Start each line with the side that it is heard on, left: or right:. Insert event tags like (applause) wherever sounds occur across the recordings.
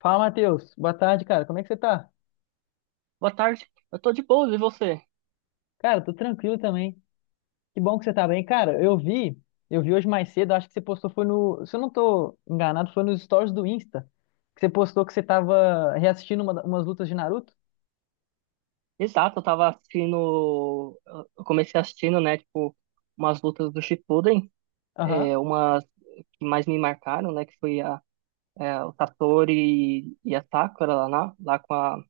left: Fala, Matheus. Boa tarde, cara. Como é que você tá?
right: Boa tarde, eu tô de boas, e você?
left: Cara, tô tranquilo também. Que bom que você tá bem. Cara, eu vi hoje mais cedo, acho que você postou foi no, se eu não tô enganado, foi nos stories do Insta, que você postou que você tava reassistindo umas lutas de Naruto.
right: Exato, eu tava assistindo, eu comecei assistindo, né, tipo, umas lutas do Shippuden,
left: Aham.
right: umas que mais me marcaram, né, que foi a, o Satori e a Sakura lá, lá com a,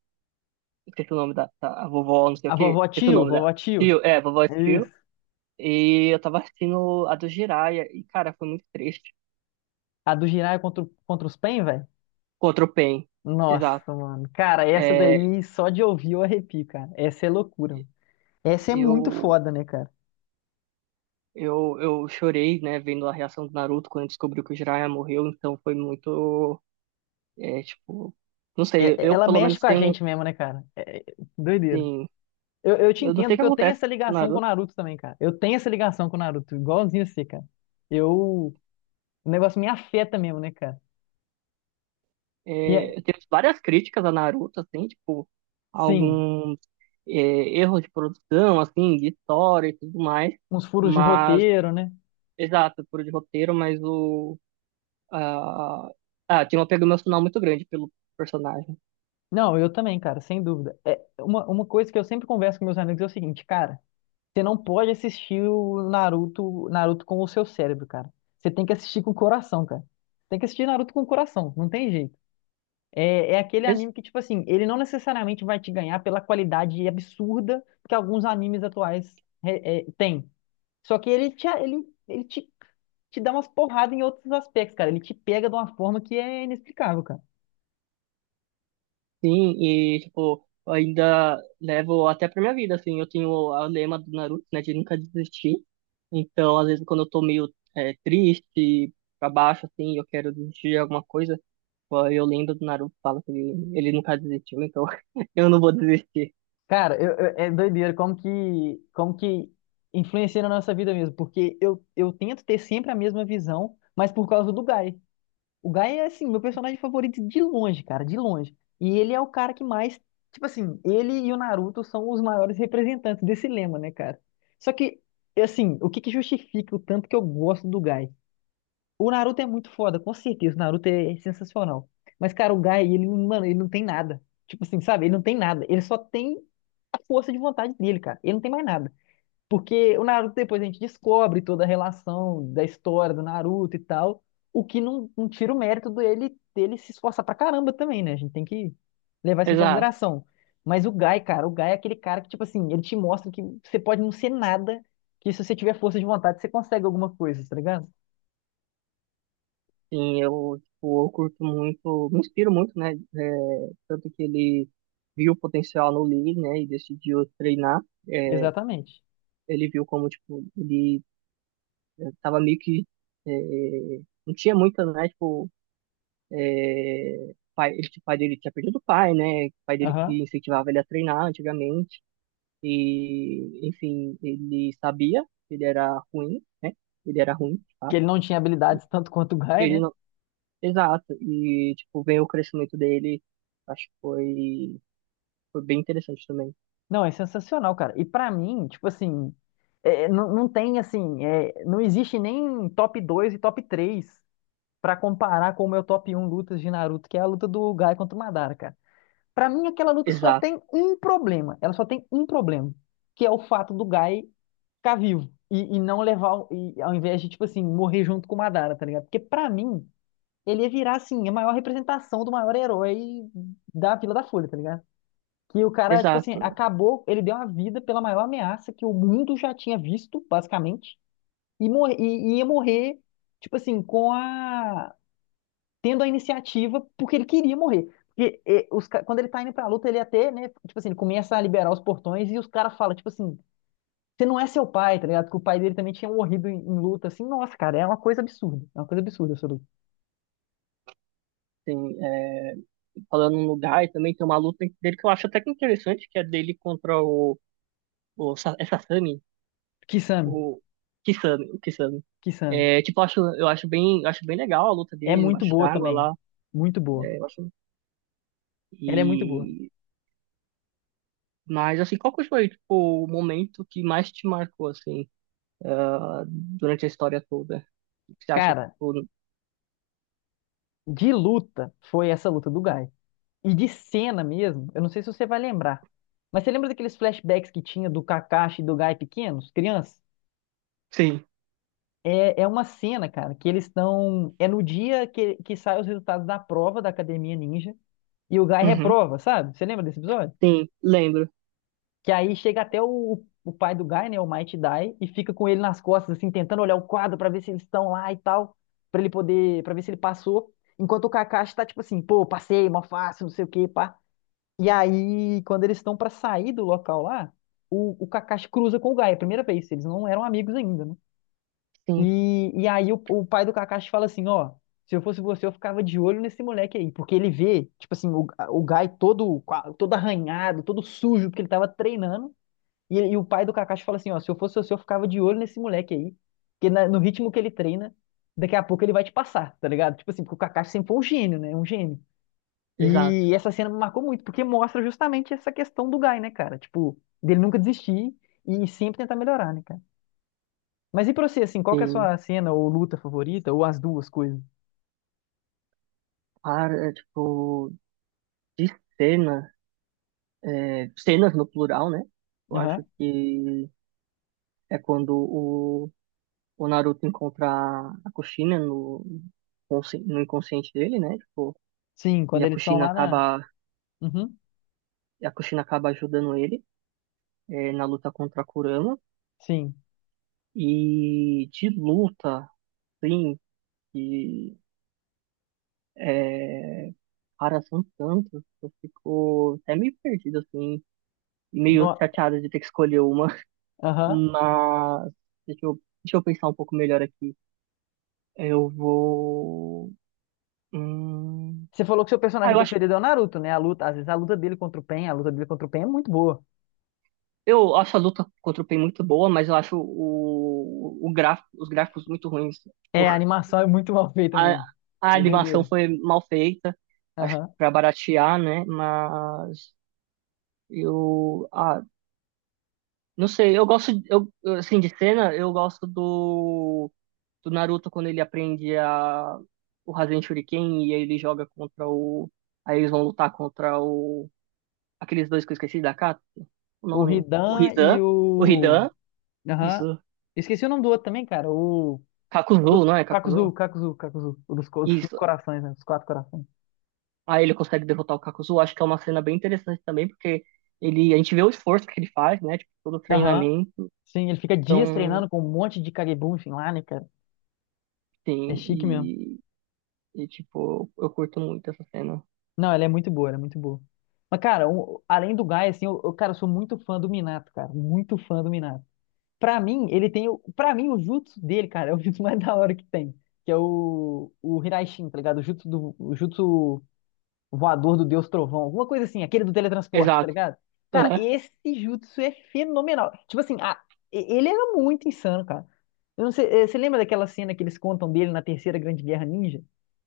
right: esqueci o nome da, a vovó, não sei o
left: A
right: que,
left: vovó
right: esqueci o
left: Tio,
right: nome dela,
left: vovó Tio.
right: tio é, vovó tio
left: Isso.
right: e eu tava assistindo a do Jiraiya, e cara, foi muito triste,
left: A do Jiraiya contra, contra os Pain, velho.
right: contra o Pain, exato,
left: Nossa, mano. Cara, essa
right: é,
left: daí só de ouvir eu arrepio, cara. Essa é loucura, mano. Essa é muito
right: eu
left: foda, né, cara?
right: eu chorei, né, vendo a reação do Naruto quando descobriu que o Jiraiya morreu, então foi muito, é, tipo, não sei, eu
left: Ela
right: pelo
left: mexe
right: menos
left: com a
right: tenho, um,
left: gente mesmo, né, cara? É doideira.
right: assim,
left: Eu te
right: eu não sei o
left: entendo
right: que
left: que eu tenho
right: acontece
left: essa
right: com o
left: ligação com o
right: Naruto.
left: Naruto também, cara. Eu tenho essa ligação com o Naruto, igualzinho você, cara. Eu. O negócio me afeta mesmo, né, cara? E é,
right: É, eu tenho várias críticas a Naruto, assim, tipo,
left: sim,
right: alguns é, erros de produção, assim, de história e tudo mais,
left: uns furos de
right: mas,
left: roteiro, né?
right: exato, por de roteiro, mas o, ah, ah, tinha um apego emocional muito grande pelo personagem.
left: Não, eu também, cara, sem dúvida. É, uma coisa que eu sempre converso com meus amigos é o seguinte, cara, você não pode assistir o Naruto, Naruto com o seu cérebro, cara. Você tem que assistir com o coração, cara. Tem que assistir Naruto com o coração, não tem jeito. É aquele anime que, tipo assim, ele não necessariamente vai te ganhar pela qualidade absurda que alguns animes atuais têm. Só que ele te dá umas porradas em outros aspectos, cara. Ele te pega de uma forma que é inexplicável, cara.
right: Sim, e tipo, eu ainda levo até pra minha vida, assim, eu tenho o lema do Naruto, né, de nunca desistir. Então, às vezes, quando eu tô meio é, triste, pra baixo, assim, eu quero desistir de alguma coisa, ó, eu lembro do Naruto, fala que ele nunca desistiu, então (laughs) eu não vou desistir.
left: Cara, é doideira como que influencia na nossa vida mesmo. Porque eu tento ter sempre a mesma visão, mas por causa do Guy. O Guy é, assim, meu personagem favorito de longe, cara, de longe. E ele é o cara que mais, tipo assim, ele e o Naruto são os maiores representantes desse lema, né, cara? Só que, assim, o que que justifica o tanto que eu gosto do Guy? O Naruto é muito foda, com certeza, o Naruto é sensacional. Mas, cara, o Guy, ele, mano, ele não tem nada. Tipo assim, sabe? Ele não tem nada. Ele só tem a força de vontade dele, cara. Ele não tem mais nada. Porque o Naruto depois a gente descobre toda a relação da história do Naruto e tal, o que não tira o mérito dele se esforçar pra caramba também, né? A gente tem que levar isso em
right: Exato,
left: consideração. Mas o Gai, cara, o Gai é aquele cara que, tipo assim, ele te mostra que você pode não ser nada, que se você tiver força de vontade, você consegue alguma coisa, tá ligado?
right: sim, eu, tipo, eu curto muito, me inspiro muito, né, é, tanto que ele viu o potencial no Lee, né, e decidiu treinar, é,
left: Exatamente.
right: ele viu como, tipo, ele Eu tava meio que. É, não tinha muita, né? Tipo, é, pai, ele, tipo, o pai dele tinha perdido o pai, né? O pai dele
left: Aham.
right: que incentivava ele a treinar antigamente. E, enfim, ele sabia que ele era ruim, né? Ele era ruim, tá?
left: Que ele não tinha
right: E
left: habilidades tanto quanto o Gai,
right: Ele
left: né?
right: não... Exato. E, tipo, vem o crescimento dele. Acho que foi, foi bem interessante também.
left: Não, é sensacional, cara. E pra mim, tipo assim, é, não, não tem assim, é, não existe nem top 2 e top 3 pra comparar com o meu top 1 lutas de Naruto, que é a luta do Gai contra o Madara, cara. Pra mim, aquela luta só
right: Exato,
left: tem um problema. Ela só tem um problema, que é o fato do Gai ficar vivo e não levar, e, ao invés de, tipo assim, morrer junto com o Madara, tá ligado? Porque pra mim, ele ia virar, assim, a maior representação do maior herói da Vila da Folha, tá ligado? Que o cara, tipo assim,
right: exato.
left: acabou, ele deu a vida pela maior ameaça que o mundo já tinha visto, basicamente, e, morre, e ia morrer, tipo assim, com a, tendo a iniciativa porque ele queria morrer. Porque quando ele tá indo pra luta, ele até, né, tipo assim, ele começa a liberar os portões e os caras falam, tipo assim, você não é seu pai, tá ligado? Porque o pai dele também tinha morrido em luta, assim, nossa, cara, é uma coisa absurda. É uma coisa absurda essa luta.
right: Assim, é, falando no lugar, e também tem uma luta dele que eu acho até que interessante, que é dele contra o, Sa- é Sasami,
left: Kisame,
right: o Kisame, o Kisame.
left: Kisame.
right: É, tipo, eu acho bem legal a luta
left: É
right: dele
left: muito
right: embaixo
left: boa
right: d'água
left: também.
right: lá.
left: Muito boa.
right: É, eu acho,
left: Ela é muito boa.
right: e, mas assim, qual que foi, tipo, o momento que mais te marcou, assim, ah, durante a história toda? O que você acha que,
left: Cara,
right: tipo,
left: de luta foi essa luta do Guy. E de cena mesmo, eu não sei se você vai lembrar. Mas você lembra daqueles flashbacks que tinha do Kakashi e do Guy pequenos, crianças?
right: sim,
left: É uma cena, cara, que eles estão. É no dia que saem os resultados da prova da Academia Ninja e o Guy
right: uhum,
left: reprova, sabe? Você lembra desse episódio?
right: sim, lembro,
left: Que aí chega até o pai do Guy, né? O Mighty Dai, e fica com ele nas costas, assim, tentando olhar o quadro pra ver se eles estão lá e tal, pra ele poder, pra ver se ele passou. Enquanto o Kakashi tá tipo assim, pô, passei, mó fácil, não sei o quê, pá. E aí, quando eles estão pra sair do local lá, o Kakashi cruza com o Guy, é a primeira vez, eles não eram amigos ainda, né?
right: sim,
left: E aí o pai do Kakashi fala assim, ó, se eu fosse você, eu ficava de olho nesse moleque aí, porque ele vê, tipo assim, o Guy todo, todo arranhado, todo sujo, porque ele tava treinando, e o pai do Kakashi fala assim, ó, se eu fosse você, eu ficava de olho nesse moleque aí, porque no ritmo que ele treina, daqui a pouco ele vai te passar, tá ligado? Tipo assim, porque o Kakashi sempre foi um gênio, né? Um gênio.
right: exato,
left: E essa cena me marcou muito, porque mostra justamente essa questão do Guy, né, cara? Tipo, dele nunca desistir e sempre tentar melhorar, né, cara? Mas e pra você, assim, qual que é a
right: sim.
left: sua cena ou luta favorita, ou as duas coisas?
right: Para, tipo, de cena, é, cenas no plural, né? Eu
left: Aham.
right: acho que é quando o Naruto encontra a Kushina no, consci- no inconsciente dele, né? Tipo,
left: Sim,
right: e
left: quando
right: a
left: eles estão
right: Kushina
left: lá na.
right: acaba,
left: Uhum.
right: e a Kushina acaba ajudando ele é, na luta contra a Kurama.
left: Sim.
right: E de luta, sim, que é, cara, são tantos, eu fico até meio perdido, assim, e meio
left: No-
right: chateado de ter que escolher uma.
left: Aham.
right: Mas deixa eu, deixa eu pensar um pouco melhor aqui. Eu vou. Hum...
left: Você falou que seu
right: Ah,
left: personagem
right: eu acho
left: preferido é o Naruto, né? A luta, às vezes a luta dele contra o Pen, a luta dele contra o Pen é muito boa.
right: Eu acho a luta contra o Pain muito boa, mas eu acho o gráfico, os gráficos muito ruins. Tipo,
left: É, a animação é muito (laughs) mal feita
right: A,
left: mesmo.
right: a
left: É
right: animação
left: doideira.
right: foi mal feita, acho que
left: Aham.
right: pra baratear, né? Mas eu, ah, não sei, eu gosto, eu, assim, de cena, eu gosto do, do Naruto quando ele aprende a, o Rasen Shuriken e aí ele joga contra o, aí eles vão lutar contra o, aqueles dois que eu esqueci da Katsu, o
left: O
right: nome,
left: Hidan e
right: O
left: o.
right: Hidan,
left: Aham.
right: isso.
left: Esqueci o nome do outro também, cara. O. O
right: Kakuzu,
left: dos
right: não é?
left: Kakuzu,
right: Kakuzu?
left: Kakuzu, Kakuzu. O dos os cinco
right: Isso.
left: corações, né? Os quatro corações.
right: Aí ele consegue derrotar o Kakuzu. Acho que é uma cena bem interessante também, porque ele, a gente vê o esforço que ele faz, né? Tipo, todo o
left: Aham.
right: treinamento.
left: Sim, ele fica dias
right: Então,
left: treinando com um monte de Kagebunshin lá, né, cara? É
right: sim.
left: chique mesmo.
right: E, tipo, eu curto muito essa cena.
left: Não, ela é muito boa, ela é muito boa. Mas, cara, além do Gaia, assim, cara, eu sou muito fã do Minato, cara. Muito fã do Minato. Pra mim, ele tem. Pra mim, o jutsu dele, cara, é o jutsu (laughs) mais da hora que tem. Que é o Hiraishin, tá ligado? O jutsu do. O jutsu voador do Deus Trovão, alguma coisa assim, aquele do teletransporte, tá
right: Exato.
left: ligado? Cara,
right: Aham.
left: esse jutsu é fenomenal. Tipo assim, ele era muito insano, cara. Eu não sei, você lembra daquela cena que eles contam dele na Terceira Grande Guerra Ninja?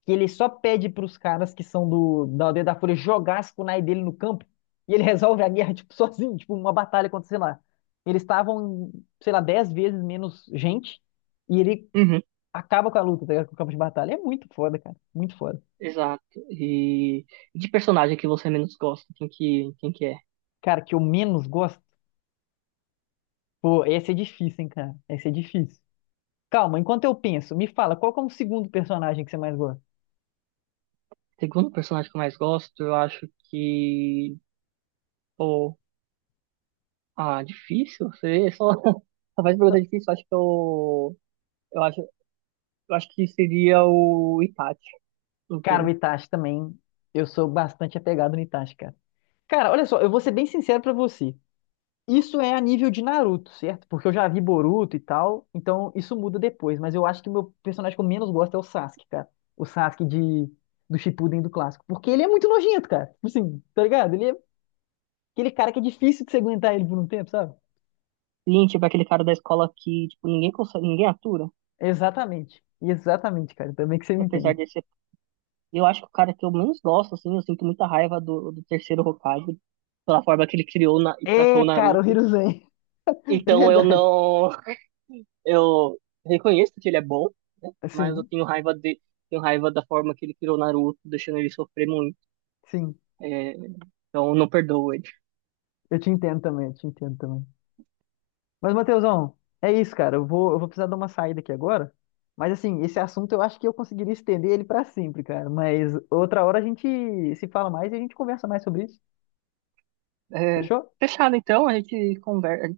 left: Que ele só pede pros caras que são da Aldeia da Fúria jogar as kunai dele no campo e ele (laughs) resolve a guerra, tipo, sozinho, tipo, uma batalha contra, sei lá. Eles estavam, sei lá, 10 vezes menos gente e ele
right: Uhum.
left: acaba com a luta, tá ligado? Com o campo de batalha. É muito foda, cara. Muito foda.
right: Exato. E de personagem que você menos gosta, quem que é?
left: Cara, que eu menos gosto. Pô, esse é difícil, hein, cara? Esse é difícil. Calma, enquanto eu penso, me fala, qual que é o segundo personagem que você mais gosta?
right: Segundo personagem que eu mais gosto, eu acho que. Pô, ah, difícil? Você só, (laughs) só faz pergunta
left: Não,
right: difícil. Eu acho que eu. Eu acho. Eu acho que seria o Itachi,
left: cara, o
right: enfim.
left: Itachi também. Eu sou bastante apegado no Itachi, cara. Cara, olha só, eu vou ser bem sincero pra você. Isso é a nível de Naruto, certo? Porque eu já vi Boruto e tal, então isso muda depois. Mas eu acho que o meu personagem que eu menos gosto é o Sasuke, cara. O Sasuke de, do Shippuden do clássico. Porque ele é muito nojento, cara. Tipo assim, tá ligado? Ele é aquele cara que é difícil de você aguentar ele por um tempo, sabe?
right: Lin, tipo, é aquele cara da escola que, tipo, ninguém consegue, ninguém atura.
left: Exatamente. Exatamente, cara. Também que você me
right: Apesar
left: entende.
right: de ser. Eu acho que o cara que eu menos gosto, assim, eu sinto muita raiva do, do terceiro Hokage, pela forma que ele criou na- e tratou
left: É,
right: o
left: cara, o
right: Naruto.
left: Hiruzen. (laughs) É
right: Então eu
left: verdade.
right: não. Eu reconheço que ele é bom, né? Mas eu
left: Sim,
right: tenho raiva de. Tenho raiva da forma que ele criou o Naruto, deixando ele sofrer muito.
left: sim.
right: É, então eu não perdoo ele.
left: Eu te entendo também, eu te entendo também. Mas, Matheusão, é isso, cara. Eu vou precisar dar uma saída aqui agora. Mas, assim, esse assunto eu acho que eu conseguiria estender ele pra sempre, cara. Mas outra hora a gente se fala mais e a gente conversa mais sobre isso.
right: É,
left: Fechou?
right: fechado, então, a gente conversa,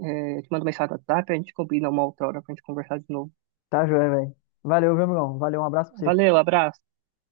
right: é, te manda mensagem no WhatsApp, a gente combina uma outra hora pra gente conversar de novo.
left: Tá, joia, velho. Valeu, meu irmão. Valeu, um abraço pra você.
right: Valeu, abraço.